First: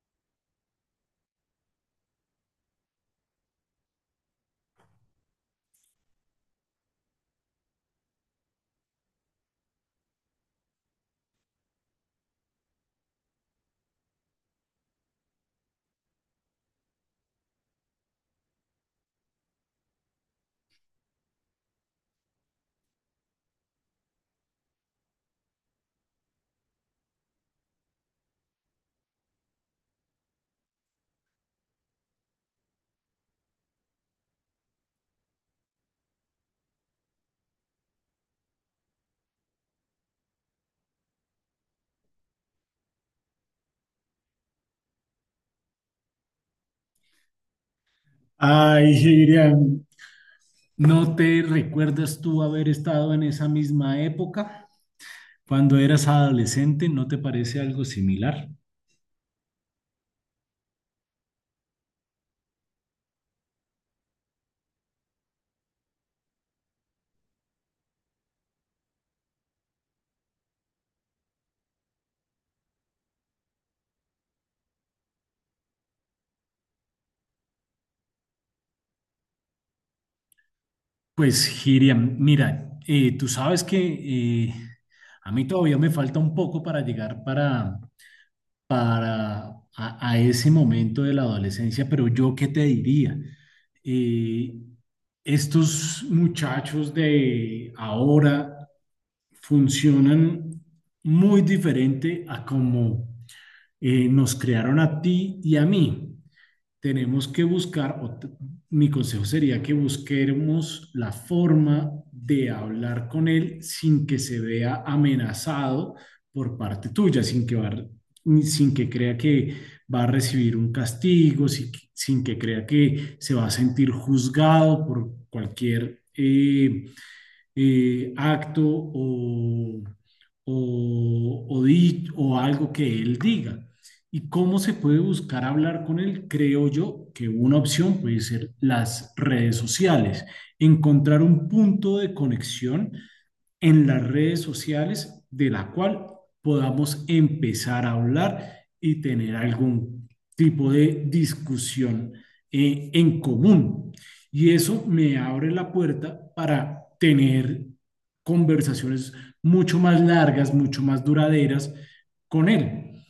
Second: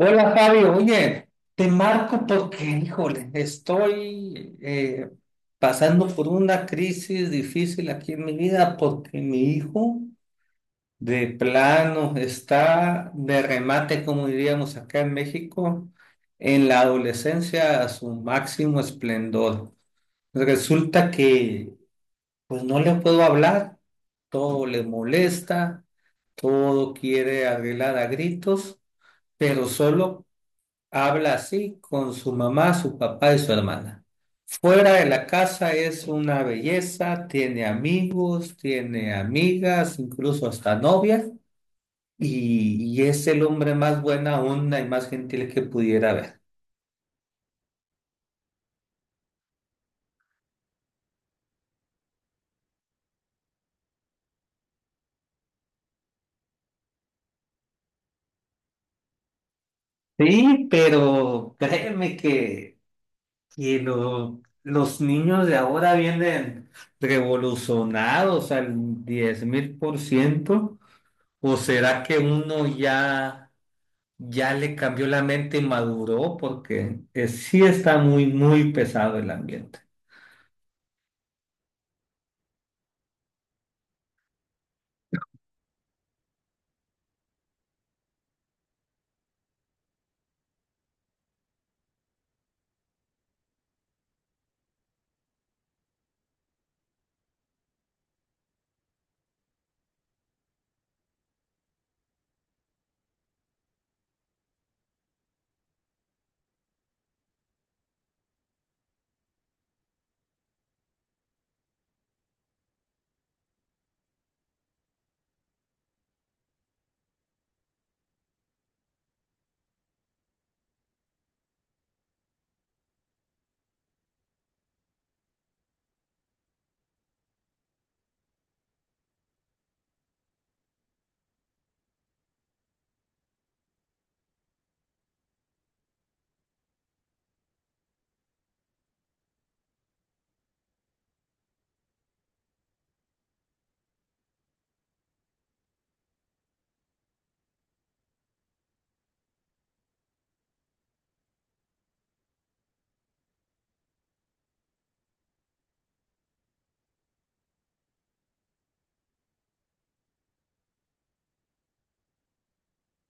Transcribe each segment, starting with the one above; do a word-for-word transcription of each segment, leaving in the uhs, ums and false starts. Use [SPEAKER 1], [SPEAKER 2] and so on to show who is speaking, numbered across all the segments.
[SPEAKER 1] Hola Fabio, oye, te marco porque, híjole, estoy eh, pasando por una crisis difícil aquí en mi vida porque mi hijo de plano está de remate, como diríamos acá en México, en la adolescencia a su máximo esplendor. Resulta que pues no le puedo hablar, todo le molesta, todo quiere arreglar a gritos pero solo habla así con su mamá, su papá y su hermana. Fuera de la casa es una belleza, tiene amigos, tiene amigas, incluso hasta novias y, y es el hombre más buena onda y más gentil que pudiera haber.
[SPEAKER 2] Ay, Girian, ¿no te recuerdas tú haber estado en esa misma época cuando eras adolescente? ¿No te parece algo similar?
[SPEAKER 1] Sí, pero créeme que, que lo- los niños de ahora vienen revolucionados al diez mil por ciento, o será que uno ya... ya le cambió la mente y maduró porque eh, sí está muy, muy pesado el ambiente.
[SPEAKER 2] Pues, Girian, mira, eh, tú sabes que eh, a mí todavía me falta un poco para llegar para, para a, a ese momento de la adolescencia, pero yo qué te diría. Eh, Estos muchachos de ahora funcionan muy diferente a como eh, nos crearon a ti y a mí. Tenemos que buscar, o mi consejo sería que busquemos la forma de hablar con él sin que se vea amenazado por parte tuya, sin que, va sin que crea que va a recibir un castigo, sin, que- sin que crea que se va a sentir juzgado por cualquier eh, eh, acto o, o, o di- o algo que él diga. ¿Y cómo se puede buscar hablar con él? Creo yo que una opción puede ser las redes sociales, encontrar un punto de conexión en las redes sociales de la cual podamos empezar a hablar y tener algún tipo de discusión eh, en común. Y eso me abre la puerta para tener conversaciones mucho más largas, mucho más duraderas con él.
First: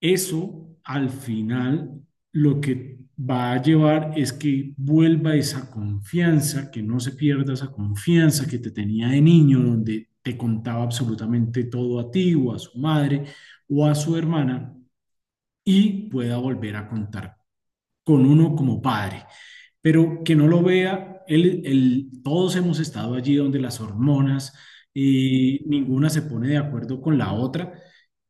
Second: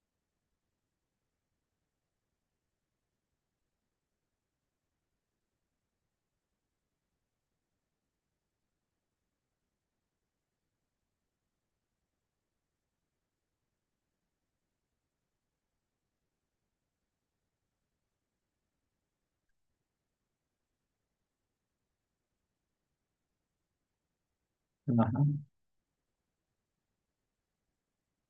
[SPEAKER 2] Eso al final lo que va a llevar es que vuelva esa confianza, que no se pierda esa confianza que te tenía de niño, donde te contaba absolutamente todo a ti o a su madre o a su hermana y pueda volver a contar con uno como padre, pero que no lo vea, él, él- todos hemos estado allí donde las hormonas,
[SPEAKER 1] Ajá.
[SPEAKER 2] eh, ninguna se pone de acuerdo con la otra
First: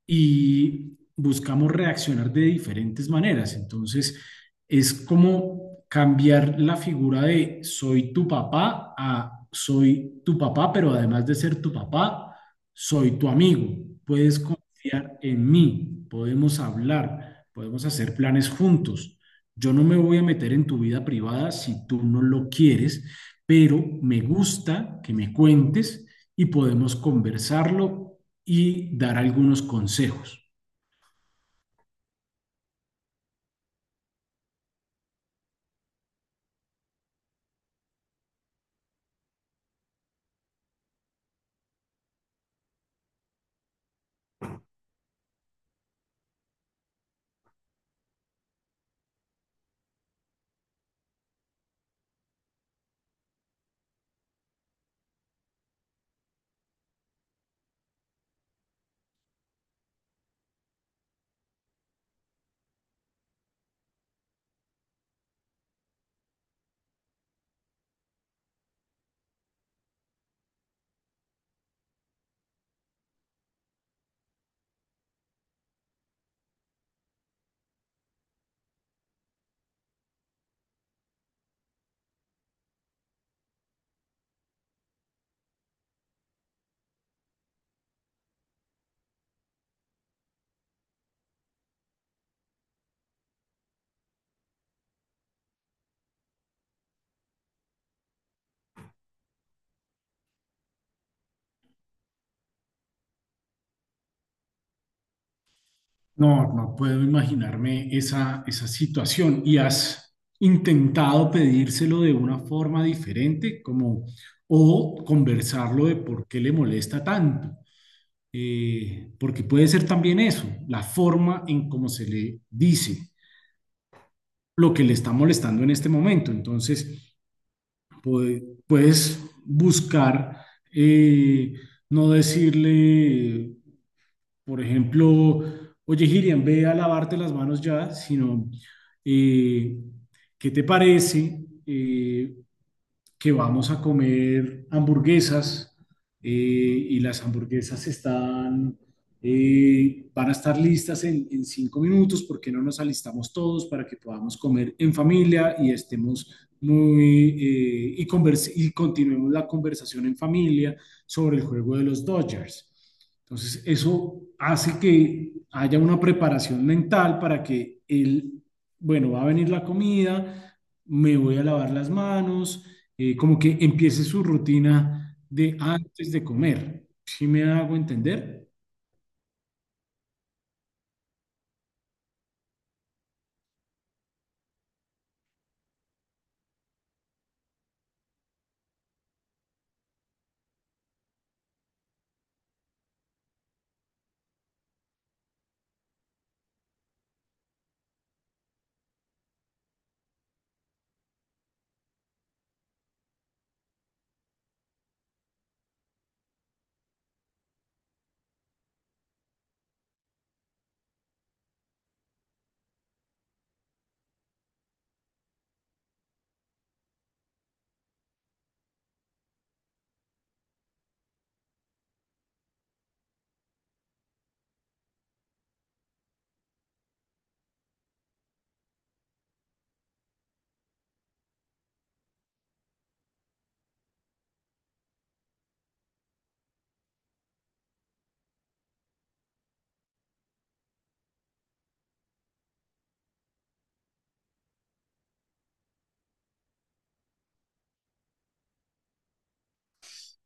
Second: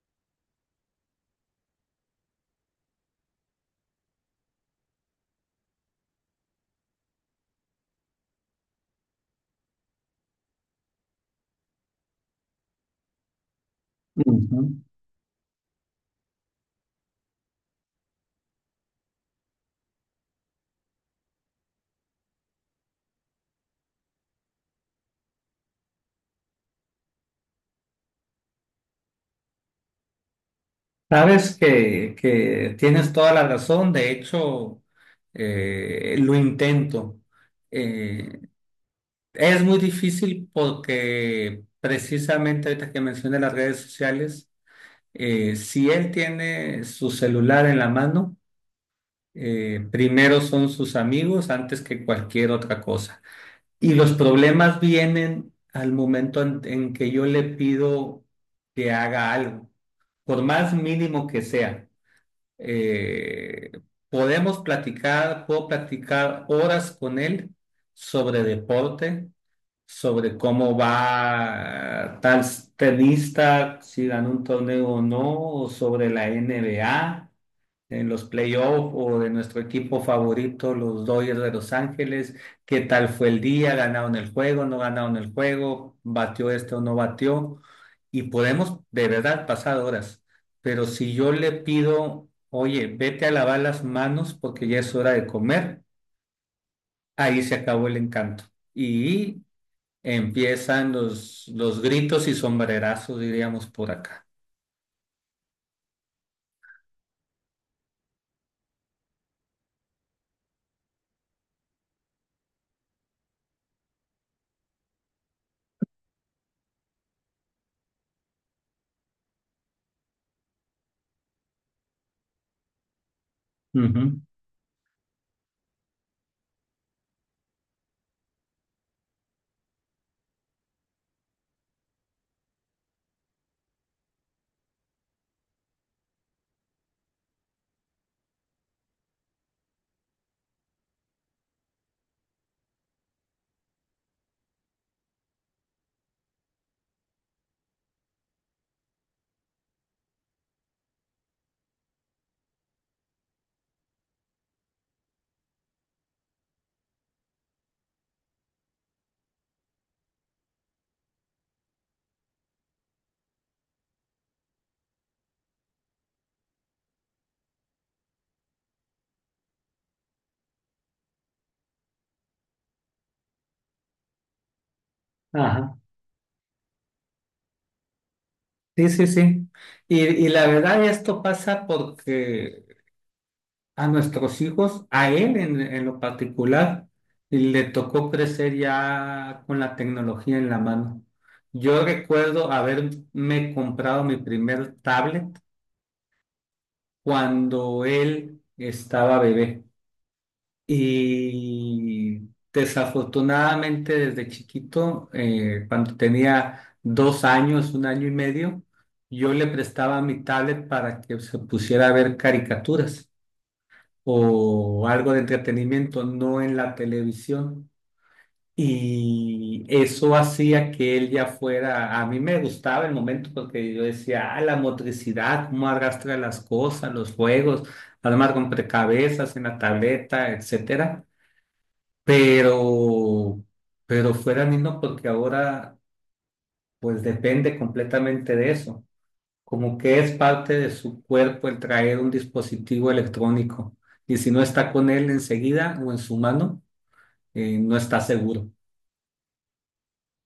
[SPEAKER 2] y buscamos reaccionar de diferentes maneras. Entonces, es como cambiar la figura de soy tu papá a soy tu papá, pero además de ser tu papá, soy tu amigo. Puedes
[SPEAKER 1] Ujú.
[SPEAKER 2] confiar en mí, podemos hablar, podemos hacer planes juntos. Yo no me voy a meter en tu vida privada si tú no lo quieres, pero me gusta que me cuentes y podemos conversarlo y dar algunos consejos.
[SPEAKER 1] Sabes que, que tienes toda la razón, de hecho, eh, lo intento. Eh, es muy difícil porque precisamente ahorita que mencioné las redes sociales, eh, si él tiene su celular en la mano, eh, primero son sus amigos antes que cualquier otra cosa. Y los problemas vienen al momento en, en que yo le pido que haga algo, por más mínimo que sea. Eh, Podemos platicar, puedo platicar horas con él sobre deporte, sobre cómo va tal tenista, si ganó un torneo o no, o sobre la N B A en los playoffs o de nuestro equipo favorito, los Dodgers de Los Ángeles. ¿Qué tal fue el día? ¿Ganaron el juego? ¿No ganaron el juego? ¿Batió este o no batió? Y podemos de verdad pasar horas. Pero si yo le pido, oye, vete a lavar las manos porque ya es hora de comer, ahí se acabó el encanto. Y empiezan los, los gritos y sombrerazos, diríamos por acá.
[SPEAKER 2] No, no puedo imaginarme esa, esa situación. ¿Y has intentado pedírselo de una forma diferente, como o conversarlo de por qué le molesta tanto? Eh, porque puede ser también eso, la forma en cómo se le dice
[SPEAKER 1] Ujú.
[SPEAKER 2] lo que le está molestando en este momento. Entonces, puedes buscar, eh, no decirle, por ejemplo, oye, Girian, ve a lavarte las manos ya, sino, eh, ¿qué te parece? Eh, que vamos a comer hamburguesas, eh, y las hamburguesas están, eh, van a estar listas en, en cinco minutos. Porque no nos alistamos todos para que podamos comer en familia y estemos muy eh, y converse- y continuemos la conversación en familia sobre el juego de los Dodgers? Entonces, eso hace que haya una preparación mental para que el, bueno, va a venir la comida, me voy a lavar las manos, eh, como que empiece su rutina de
[SPEAKER 1] Ajá.
[SPEAKER 2] antes de comer. ¿Sí me hago entender?
[SPEAKER 1] Sí, sí, sí. Y, y la verdad, esto pasa porque a nuestros hijos, a él en, en lo particular, le tocó crecer ya con la tecnología en la mano. Yo recuerdo haberme comprado mi primer tablet cuando él estaba bebé. Y desafortunadamente desde chiquito, eh, cuando tenía dos años, un año y medio, yo le prestaba mi tablet para que se pusiera a ver caricaturas o algo de entretenimiento, no en la televisión. Y eso hacía que él ya fuera, a mí me gustaba el momento porque yo decía, ah, la motricidad, cómo arrastra las cosas, los juegos, armar rompecabezas en la tableta, etcétera, pero, pero fuera niño porque ahora pues depende completamente de eso, como que es parte de su cuerpo el traer un dispositivo electrónico y si no está con él enseguida o en su mano, eh, no está seguro.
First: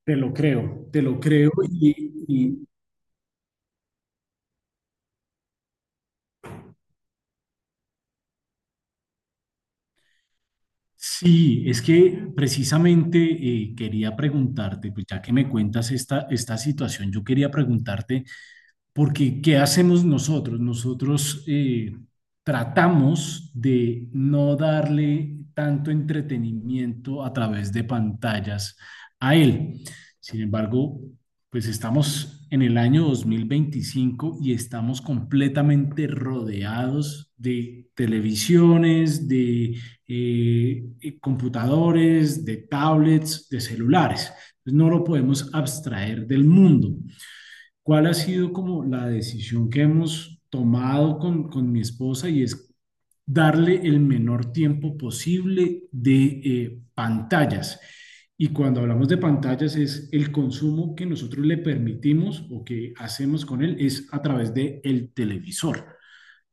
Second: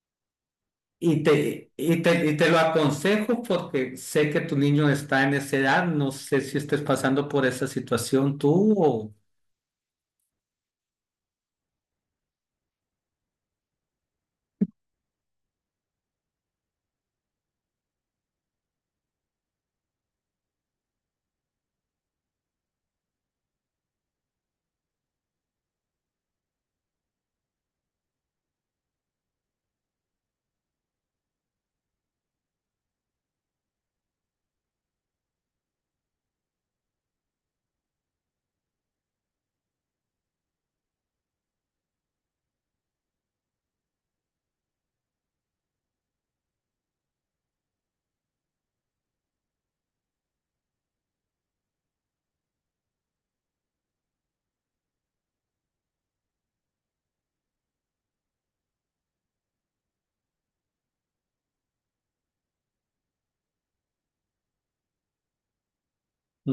[SPEAKER 2] Te lo creo, te lo
[SPEAKER 1] Y
[SPEAKER 2] creo.
[SPEAKER 1] te,
[SPEAKER 2] Y,
[SPEAKER 1] y te, y te lo
[SPEAKER 2] y
[SPEAKER 1] aconsejo porque sé que tu niño está en esa edad, no sé si estés pasando por esa situación tú o...
[SPEAKER 2] sí, es que precisamente eh, quería preguntarte, pues ya que me cuentas esta, esta situación, yo quería preguntarte. Porque ¿qué hacemos nosotros? Nosotros eh, tratamos de no darle tanto entretenimiento a través de pantallas a él. Sin embargo, pues estamos en el año dos mil veinticinco y estamos completamente rodeados de televisiones, de eh, eh, computadores, de tablets, de celulares. Entonces, no lo podemos abstraer del mundo. ¿Cuál ha sido como la decisión que hemos tomado con, con mi esposa? Y es darle el menor tiempo posible de eh, pantallas. Y cuando hablamos de pantallas, es el consumo que nosotros le permitimos o que hacemos con él es a través del televisor,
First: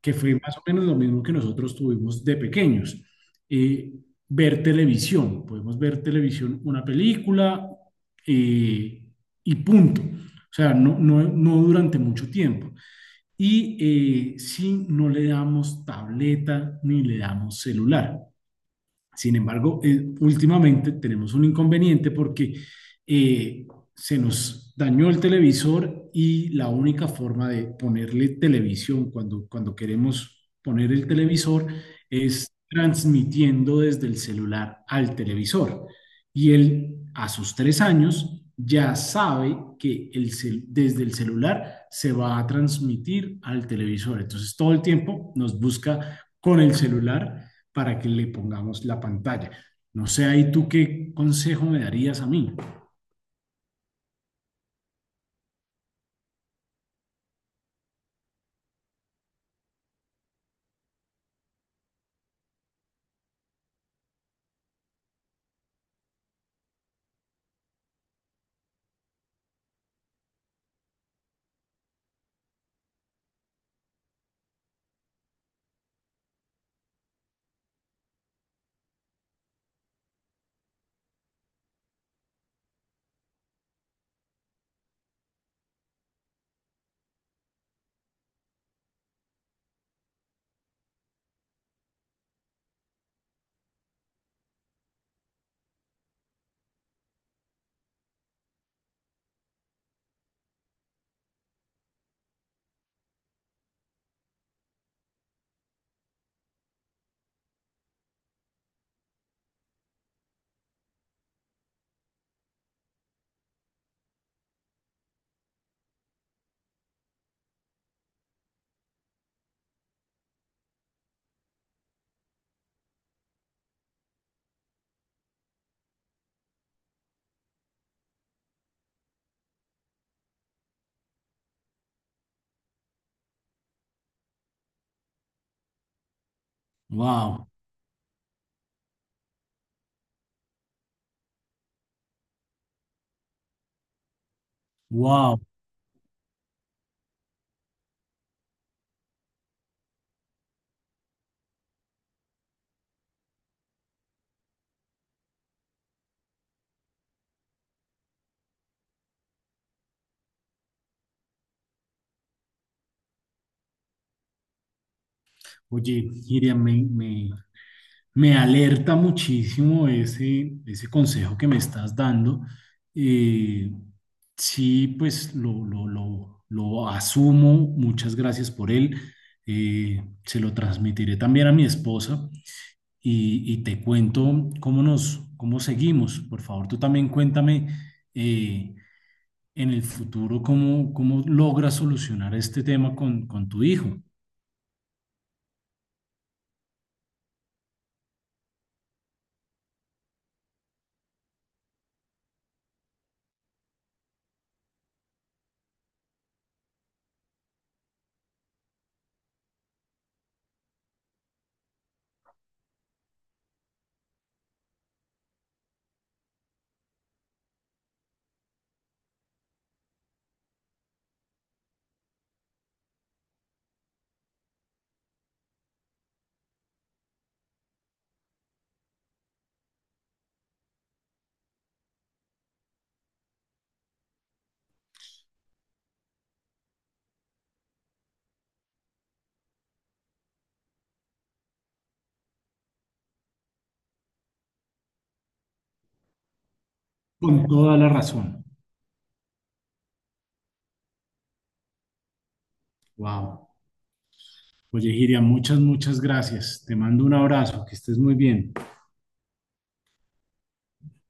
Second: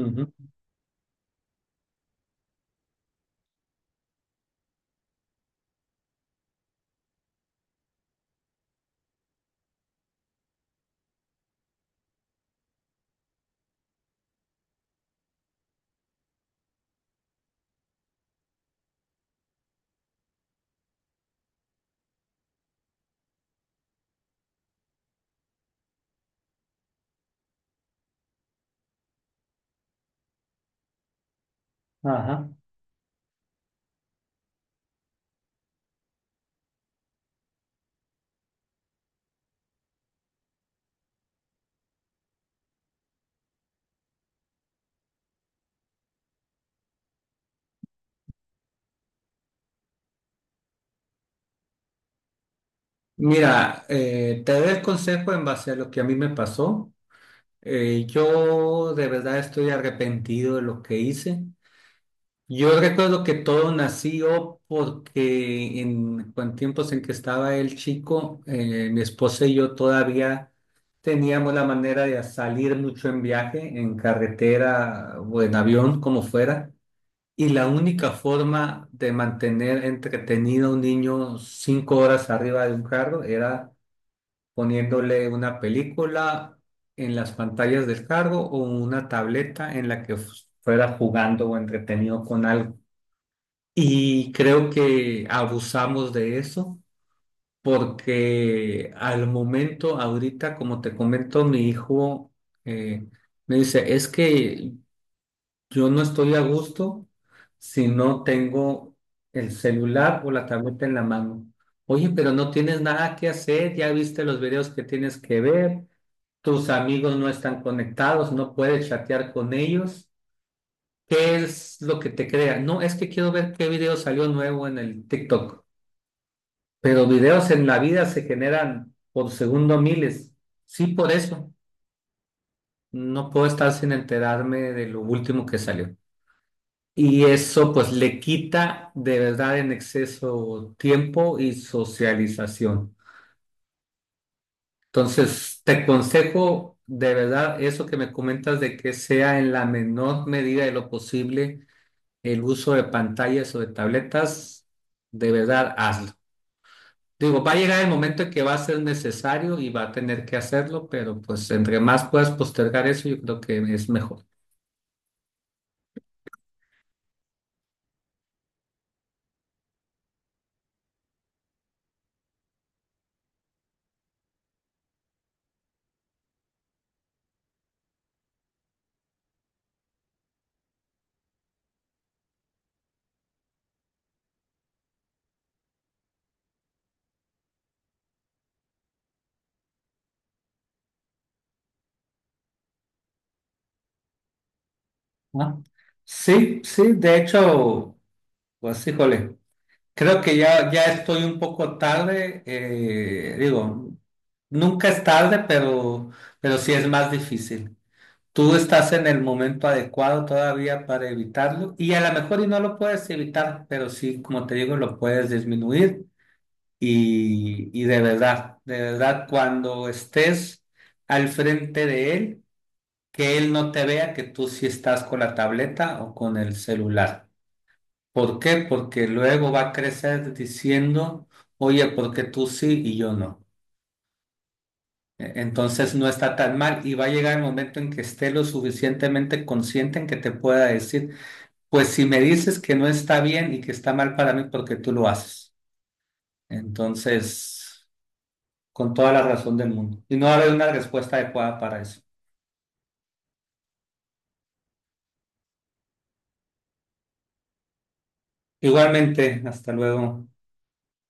[SPEAKER 2] que fue más o menos lo mismo que nosotros tuvimos de pequeños. Eh, Ver televisión, podemos ver televisión, una película, eh, y punto. O sea, no, no, no durante mucho tiempo. Y eh, si no le damos tableta ni le damos celular. Sin embargo, eh, últimamente tenemos un inconveniente porque eh, se nos dañó el televisor y la única forma de ponerle televisión cuando, cuando queremos poner el televisor
[SPEAKER 1] Ajá.
[SPEAKER 2] es transmitiendo desde el celular al televisor. Y él, a sus tres años, ya sabe que el cel- desde el celular se va a transmitir al televisor. Entonces todo el tiempo nos busca con el celular para que le pongamos la pantalla. No sé, ahí tú qué consejo me darías a mí.
[SPEAKER 1] Mira, eh, te doy el consejo en base a lo que a mí me pasó. Eh, yo de verdad estoy arrepentido de lo que hice. Yo recuerdo que todo nació porque en, en tiempos en que estaba el chico, eh, mi esposa y yo todavía teníamos la manera de salir mucho en viaje, en carretera o en avión, como fuera. Y la única forma de mantener entretenido a un niño cinco horas arriba de un carro era poniéndole una película en las pantallas del cargo o una tableta en la que fuera jugando o entretenido con algo. Y creo que abusamos de eso porque al momento, ahorita, como te comento, mi hijo eh, me dice, es que yo no estoy a gusto si no tengo el celular o la tableta en la mano. Oye, pero no tienes nada que hacer, ya viste los videos que tienes que ver, tus amigos no están conectados, no puedes chatear con ellos. ¿Qué es lo que te crea? No, es que quiero ver qué video salió nuevo en el TikTok. Pero videos en la vida se generan por segundo miles. Sí, por eso. No puedo estar sin enterarme de lo último que salió. Y
[SPEAKER 2] Wow,
[SPEAKER 1] eso pues le quita de verdad en exceso tiempo y socialización.
[SPEAKER 2] wow.
[SPEAKER 1] Entonces, te aconsejo de verdad eso que me comentas de que sea en la menor medida de lo posible el uso de pantallas o de tabletas, de verdad hazlo. Digo, va a llegar el momento en que va a ser necesario y va a tener que hacerlo, pero pues entre más puedas postergar eso, yo creo que es mejor,
[SPEAKER 2] Oye, Miriam, me, me, me alerta muchísimo ese, ese consejo que me estás dando. Eh, sí, pues lo, lo, lo, lo asumo. Muchas gracias por él. Eh, se lo transmitiré también a mi esposa y, y te cuento cómo nos, cómo seguimos. Por favor, tú también cuéntame eh, en el futuro cómo, cómo logras solucionar este tema con, con tu hijo.
[SPEAKER 1] ¿no? Sí, sí, de hecho, pues híjole. Creo que ya, ya estoy un poco tarde, eh, digo, nunca es tarde, pero, pero sí es más difícil. Tú estás en el momento adecuado todavía para evitarlo y a lo mejor y no lo puedes evitar, pero sí, como te digo, lo puedes disminuir y, y de verdad, de verdad, cuando estés al frente de él, que él no te vea que tú sí estás con la tableta o con el celular. ¿Por qué? Porque luego va a crecer diciendo, oye, ¿por qué tú sí y yo no? E- Entonces no está tan mal y va a llegar el momento en que esté lo suficientemente consciente en que te pueda decir, pues si me dices que no está bien y que está mal para mí porque tú lo haces.
[SPEAKER 2] Con toda
[SPEAKER 1] Entonces,
[SPEAKER 2] la razón.
[SPEAKER 1] con toda la razón del mundo. Y no va a haber una respuesta adecuada para eso.
[SPEAKER 2] Wow. Oye, Giria, muchas, muchas gracias. Te mando un abrazo, que estés muy bien.
[SPEAKER 1] Igualmente, hasta luego.